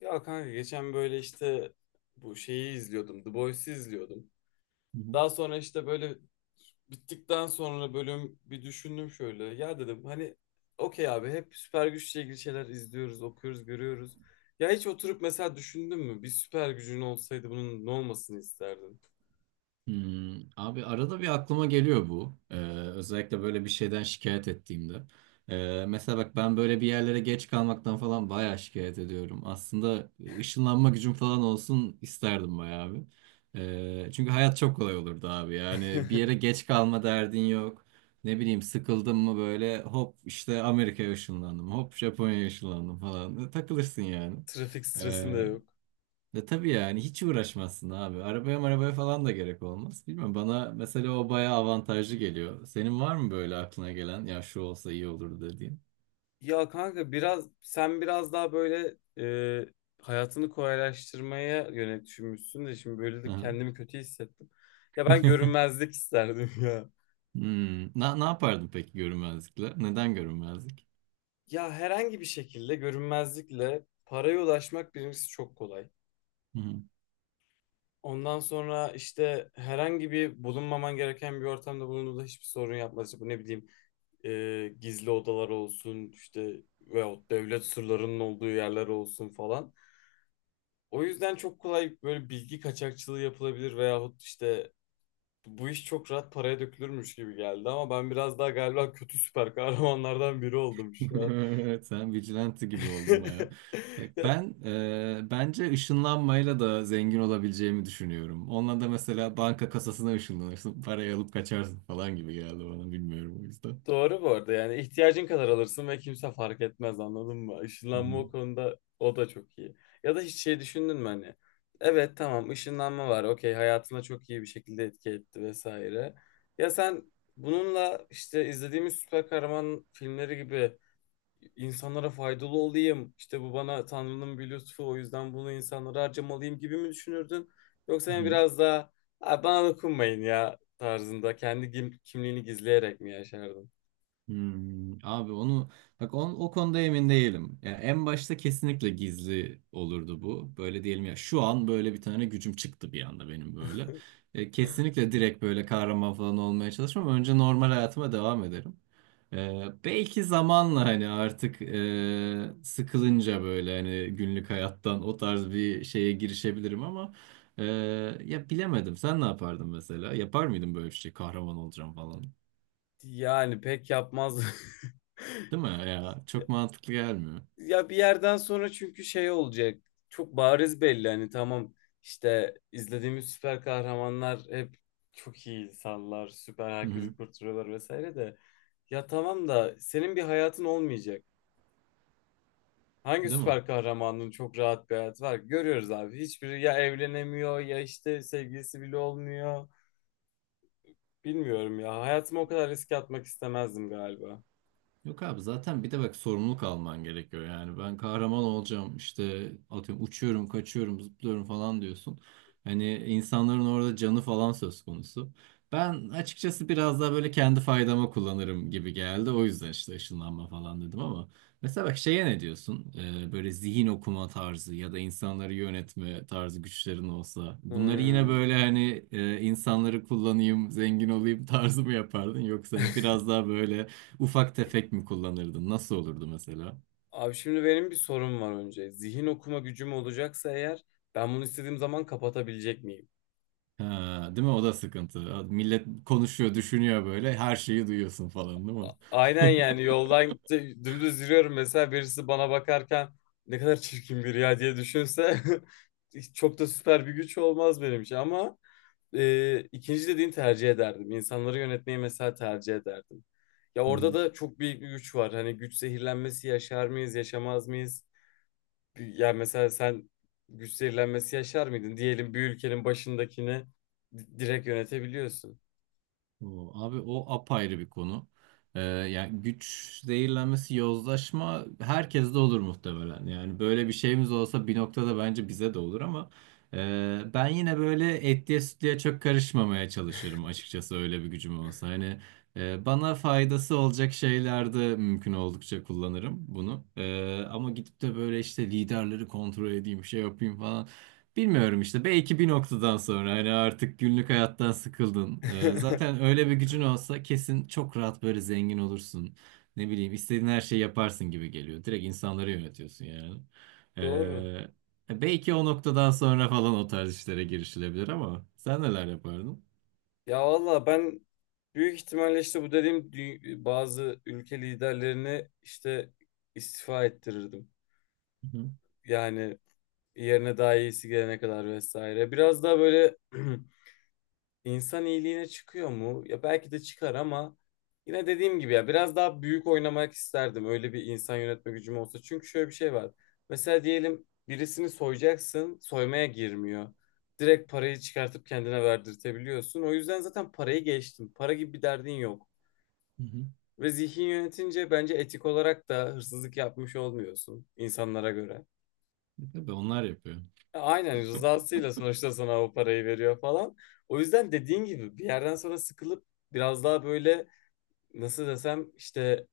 Ya kanka geçen böyle işte bu şeyi izliyordum. The Boys'i izliyordum. Hı hı. Daha sonra işte böyle bittikten sonra bölüm bir düşündüm şöyle. Ya dedim hani okey abi hep süper güçle ilgili şeyler izliyoruz, okuyoruz, görüyoruz. Ya hiç oturup mesela düşündün mü? Bir süper gücün olsaydı bunun ne olmasını isterdin? Abi arada bir aklıma geliyor bu. Özellikle böyle bir şeyden şikayet ettiğimde. Mesela bak ben böyle bir yerlere geç kalmaktan falan bayağı şikayet ediyorum. Aslında ışınlanma gücüm falan olsun isterdim bayağı abi. Çünkü hayat çok kolay olurdu abi. Yani bir yere geç kalma derdin yok. Ne bileyim sıkıldım mı böyle hop işte Amerika'ya ışınlandım. Hop Japonya'ya ışınlandım falan. Takılırsın yani. Trafik stresin de Ee, yok. Ya tabii yani hiç uğraşmazsın abi. Arabaya marabaya falan da gerek olmaz. Bilmiyorum bana mesela o bayağı avantajlı geliyor. Senin var mı böyle aklına gelen ya şu olsa iyi olur dediğin? Ya kanka biraz sen biraz daha böyle e, hayatını kolaylaştırmaya yönelik düşünmüşsün de şimdi böyle Hı de hı. kendimi kötü hissettim. Ya ben görünmezlik isterdim ya. Hmm. Ne yapardın peki görünmezlikle? Neden görünmezlik? Ya herhangi bir şekilde görünmezlikle paraya ulaşmak birincisi çok kolay. Hı hı. Ondan sonra işte herhangi bir bulunmaman gereken bir ortamda bulunduğunda hiçbir sorun yapmaz. İşte bu ne bileyim e, gizli odalar olsun işte veyahut devlet sırlarının olduğu yerler olsun falan. O yüzden çok kolay böyle bilgi kaçakçılığı yapılabilir veyahut işte bu iş çok rahat paraya dökülürmüş gibi geldi ama ben biraz daha galiba kötü süper kahramanlardan biri oldum şu an. Sen vigilante gibi oldun baya. Bak Ya, ben, bence ışınlanmayla da zengin olabileceğimi düşünüyorum. Onunla da mesela banka kasasına ışınlanırsın, parayı alıp kaçarsın falan gibi geldi bana, bilmiyorum o yüzden. Doğru bu arada yani ihtiyacın kadar alırsın ve kimse fark etmez anladın mı? Hı Işınlanma hı. o konuda o da çok iyi. Ya da hiç şey düşündün mü hani? Evet tamam ışınlanma var okey hayatına çok iyi bir şekilde etki etti vesaire. Ya sen bununla işte izlediğimiz süper kahraman filmleri gibi insanlara faydalı olayım. İşte bu bana Tanrı'nın bir lütfu o yüzden bunu insanlara harcamalıyım gibi mi düşünürdün? Yoksa Hı yani hı. biraz daha "Abi bana dokunmayın" ya tarzında kendi kimliğini gizleyerek mi yaşardın? Abi onu bak, o konuda emin değilim. Ya en başta kesinlikle gizli olurdu bu. Böyle diyelim ya şu an böyle bir tane gücüm çıktı bir anda benim böyle. Kesinlikle direkt böyle kahraman falan olmaya çalışmam. Önce normal hayatıma devam ederim. Belki zamanla hani artık, sıkılınca böyle hani günlük hayattan o tarz bir şeye girişebilirim ama e, ya bilemedim. Sen ne yapardın mesela? Yapar mıydın böyle bir şey? Kahraman olacağım falan. Yani pek yapmaz. Değil mi ya? Çok mantıklı gelmiyor. Ya bir yerden sonra çünkü şey olacak. Çok bariz belli hani tamam işte izlediğimiz süper kahramanlar hep çok iyi insanlar, süper Hı hı. herkesi kurtarıyorlar vesaire de ya tamam da senin bir hayatın olmayacak. Hangi Değil mi? süper kahramanın çok rahat bir hayatı var ki? Görüyoruz abi. Hiçbiri ya evlenemiyor ya işte sevgilisi bile olmuyor. Bilmiyorum ya. Hayatımı o kadar riske atmak istemezdim galiba. Yok abi, zaten bir de bak sorumluluk alman gerekiyor. Yani ben kahraman olacağım işte, atıyorum uçuyorum, kaçıyorum, zıplıyorum falan diyorsun. Hani insanların orada canı falan söz konusu. Ben açıkçası biraz daha böyle kendi faydama kullanırım gibi geldi. O yüzden işte ışınlanma falan dedim, ama mesela bak şeye ne diyorsun? Böyle zihin okuma tarzı ya da insanları yönetme tarzı güçlerin olsa. Bunları yine Hmm. böyle hani, insanları kullanayım, zengin olayım tarzı mı yapardın? Yoksa hani biraz daha böyle ufak tefek mi kullanırdın? Nasıl olurdu mesela? Abi şimdi benim bir sorum var önce. Zihin okuma gücüm olacaksa eğer ben bunu istediğim zaman kapatabilecek miyim? Ha, değil mi? O da sıkıntı. Millet konuşuyor, düşünüyor böyle. Her şeyi duyuyorsun falan, değil mi? Aynen yani yoldan dümdüz yürüyorum mesela birisi bana bakarken ne kadar çirkin biri ya diye düşünse hiç çok da süper bir güç olmaz benim için ama ikinci dediğin tercih ederdim. İnsanları yönetmeyi mesela tercih ederdim. Ya Hı orada hı. da çok büyük bir güç var. Hani güç zehirlenmesi yaşar mıyız, yaşamaz mıyız? Ya mesela sen güç zehirlenmesi yaşar mıydın? Diyelim bir ülkenin başındakini direkt yönetebiliyorsun. O, abi o apayrı bir konu. Yani güç zehirlenmesi, yozlaşma herkeste olur muhtemelen. Yani böyle bir şeyimiz olsa bir noktada bence bize de olur ama ben yine böyle etliye sütlüye çok karışmamaya çalışırım açıkçası öyle bir gücüm olsa. Hani bana faydası olacak şeylerde mümkün oldukça kullanırım bunu. Ama gidip de böyle işte liderleri kontrol edeyim, şey yapayım falan. Bilmiyorum işte, belki bir noktadan sonra hani artık günlük hayattan sıkıldın. Zaten öyle bir gücün olsa kesin çok rahat böyle zengin olursun. Ne bileyim, istediğin her şeyi yaparsın gibi geliyor. Direkt insanları yönetiyorsun yani. Doğru. Belki o noktadan sonra falan o tarz işlere girişilebilir ama sen neler yapardın? Ya valla ben büyük ihtimalle işte bu dediğim bazı ülke liderlerini işte istifa ettirirdim. Hı hı. Yani yerine daha iyisi gelene kadar vesaire. Biraz daha böyle İnsan iyiliğine çıkıyor mu? Ya belki de çıkar ama yine dediğim gibi ya biraz daha büyük oynamak isterdim. Öyle bir insan yönetme gücüm olsa. Çünkü şöyle bir şey var. Mesela diyelim birisini soyacaksın, soymaya girmiyor. Direkt parayı çıkartıp kendine verdirtebiliyorsun. O yüzden zaten parayı geçtim. Para gibi bir derdin yok. Hı hı. Ve zihin yönetince bence etik olarak da hırsızlık yapmış olmuyorsun insanlara göre. Tabii onlar yapıyor. Aynen rızasıyla sonuçta sana o parayı veriyor falan. O yüzden dediğin gibi bir yerden sonra sıkılıp biraz daha böyle nasıl desem işte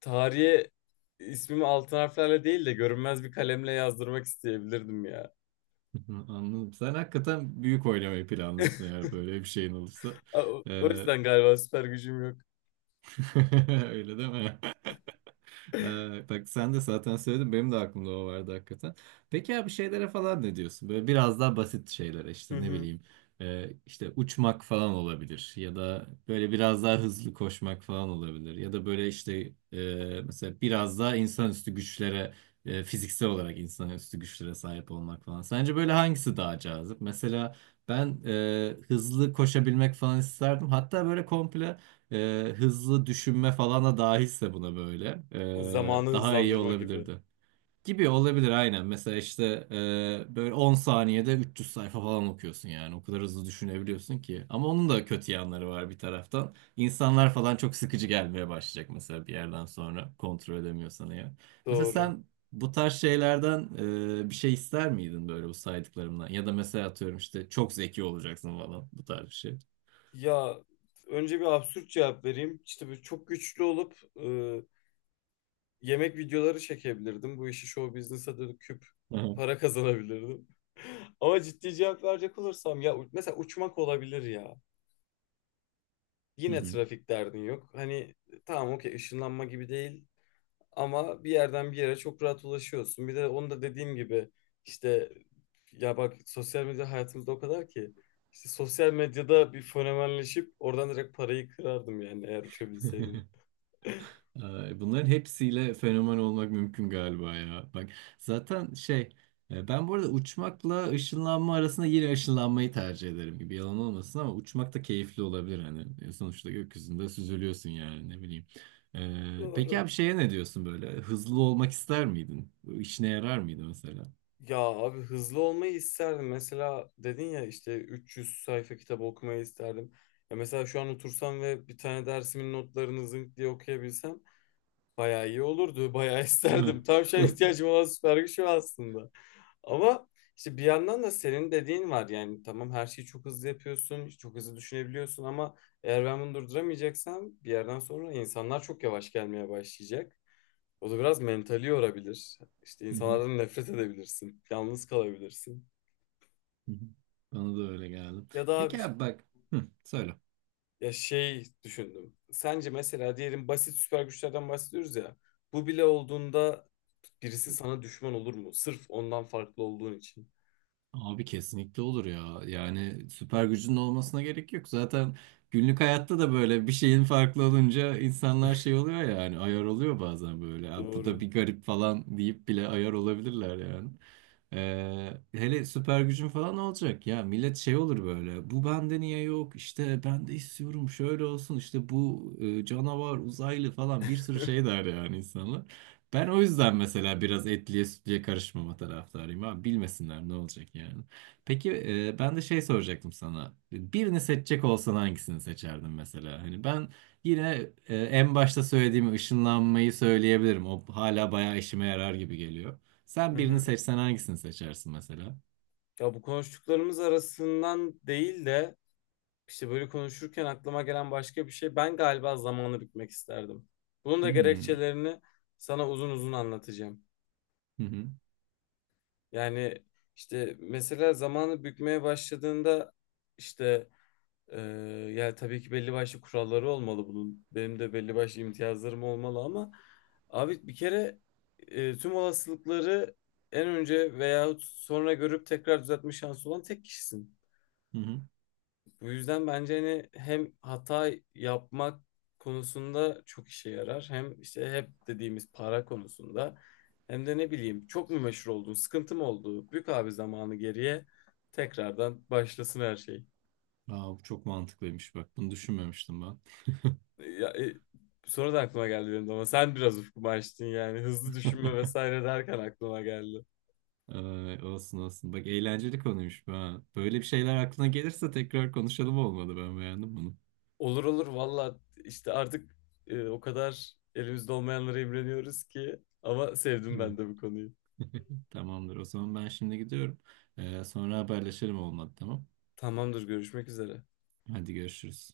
tarihe ismimi altın harflerle değil de görünmez bir kalemle yazdırmak isteyebilirdim ya. Hı hı, anladım. Sen hakikaten büyük oynamayı planlıyorsun eğer böyle bir şeyin olursa. O Ee, yüzden galiba süper gücüm yok. Öyle değil mi? Bak sen de zaten söyledin, benim de aklımda o vardı hakikaten. Peki ya bir şeylere falan ne diyorsun? Böyle biraz daha basit şeylere, Hı işte ne hı. bileyim, işte uçmak falan olabilir, ya da böyle biraz daha hızlı koşmak falan olabilir, ya da böyle işte, mesela biraz daha insanüstü güçlere, fiziksel olarak insanüstü güçlere sahip olmak falan. Sence böyle hangisi daha cazip? Mesela ben, hızlı koşabilmek falan isterdim. Hatta böyle komple hızlı düşünme falan da dahilse buna böyle, Zamanı daha iyi hızlandırma gibi. olabilirdi. Gibi olabilir aynen. Mesela işte, böyle 10 saniyede 300 sayfa falan okuyorsun yani. O kadar hızlı düşünebiliyorsun ki. Ama onun da kötü yanları var bir taraftan. İnsanlar falan çok sıkıcı gelmeye başlayacak mesela bir yerden sonra. Kontrol edemiyorsan eğer. Mesela Doğru. sen bu tarz şeylerden, bir şey ister miydin böyle bu saydıklarımdan? Ya da mesela atıyorum işte çok zeki olacaksın falan, bu tarz bir şey. Ya önce bir absürt cevap vereyim. İşte bu çok güçlü olup yemek videoları çekebilirdim. Bu işi show business'a döküp Aha. para kazanabilirdim. Ama ciddi cevap verecek olursam ya mesela uçmak olabilir ya. Hı Yine hı. trafik derdin yok. Hani tamam okey ışınlanma gibi değil ama bir yerden bir yere çok rahat ulaşıyorsun. Bir de onu da dediğim gibi işte ya bak sosyal medya hayatımızda o kadar ki işte sosyal medyada bir fenomenleşip oradan direkt parayı kırardım yani eğer uçabilseydim. Bunların hepsiyle fenomen olmak mümkün galiba ya. Bak zaten şey, ben bu arada uçmakla ışınlanma arasında yine ışınlanmayı tercih ederim gibi, yalan olmasın, ama uçmak da keyifli olabilir hani. Sonuçta gökyüzünde süzülüyorsun yani, ne bileyim. Peki Doğru. abi şeye ne diyorsun, böyle hızlı olmak ister miydin? Bu İşine yarar mıydı mesela? Ya abi hızlı olmayı isterdim. Mesela dedin ya işte 300 sayfa kitabı okumayı isterdim. Ya mesela şu an otursam ve bir tane dersimin notlarını zınk diye okuyabilsem bayağı iyi olurdu. Bayağı Değil mi? isterdim. Tam şu an ihtiyacım olan süper güç o aslında. Ama işte bir yandan da senin dediğin var yani tamam her şeyi çok hızlı yapıyorsun, çok hızlı düşünebiliyorsun ama eğer ben bunu durduramayacaksam bir yerden sonra insanlar çok yavaş gelmeye başlayacak. O da biraz mentali yorabilir. İşte Hı hı, insanlardan nefret edebilirsin, yalnız kalabilirsin. hı hı. Bana da öyle geldi. Ya da abi Peki işte- abi bak, hı, söyle. ya şey düşündüm. Sence mesela diyelim basit süper güçlerden bahsediyoruz ya. Bu bile olduğunda birisi sana düşman olur mu? Sırf ondan farklı olduğun için. Abi kesinlikle olur ya. Yani süper gücünün olmasına gerek yok. Zaten günlük hayatta da böyle bir şeyin farklı olunca insanlar şey oluyor, yani ayar oluyor bazen böyle. "Ya bu da Doğru. bir garip" falan deyip bile ayar olabilirler yani. Hele süper gücün falan olacak, ya millet şey olur böyle, bu bende niye yok, işte ben de istiyorum şöyle olsun, işte bu, canavar uzaylı falan bir sürü şey der yani insanlar. Ben o yüzden mesela biraz etliye sütlüye karışmama taraftarıyım abi. Bilmesinler, ne olacak yani. Peki ben de şey soracaktım sana. Birini seçecek olsan hangisini seçerdin mesela? Hani ben yine en başta söylediğim ışınlanmayı söyleyebilirim. O hala bayağı işime yarar gibi geliyor. Sen Hı birini hı. seçsen hangisini seçersin mesela? Ya bu konuştuklarımız arasından değil de işte böyle konuşurken aklıma gelen başka bir şey. Ben galiba zamanı bitmek isterdim. Bunun da Hmm. gerekçelerini sana uzun uzun anlatacağım. Hı hı. Yani işte mesela zamanı bükmeye başladığında işte e, ya tabii ki belli başlı kuralları olmalı bunun. Benim de belli başlı imtiyazlarım olmalı ama abi bir kere tüm olasılıkları en önce veyahut sonra görüp tekrar düzeltme şansı olan tek kişisin. Hı hı. Bu yüzden bence hani hem hata yapmak konusunda çok işe yarar. Hem işte hep dediğimiz para konusunda. Hem de ne bileyim çok mu meşhur oldun, sıkıntı mı oldu? Bük abi zamanı geriye tekrardan başlasın her şey. Aa, bu çok mantıklıymış bak. Bunu düşünmemiştim ben. Ya, e, Sonra da aklıma geldi benim de ama sen biraz ufkumu açtın yani. Hızlı düşünme vesaire derken aklıma geldi. Ay, olsun olsun. Bak eğlenceli konuymuş bu ha. Böyle bir şeyler aklına gelirse tekrar konuşalım, olmalı. Ben beğendim bunu. Olur olur valla işte artık o kadar elimizde olmayanlara imreniyoruz ki. Ama sevdim Değil mi? ben de bu konuyu. Tamamdır. O zaman ben şimdi gidiyorum. Sonra haberleşelim, olmadı tamam. Tamamdır görüşmek üzere. Hadi görüşürüz.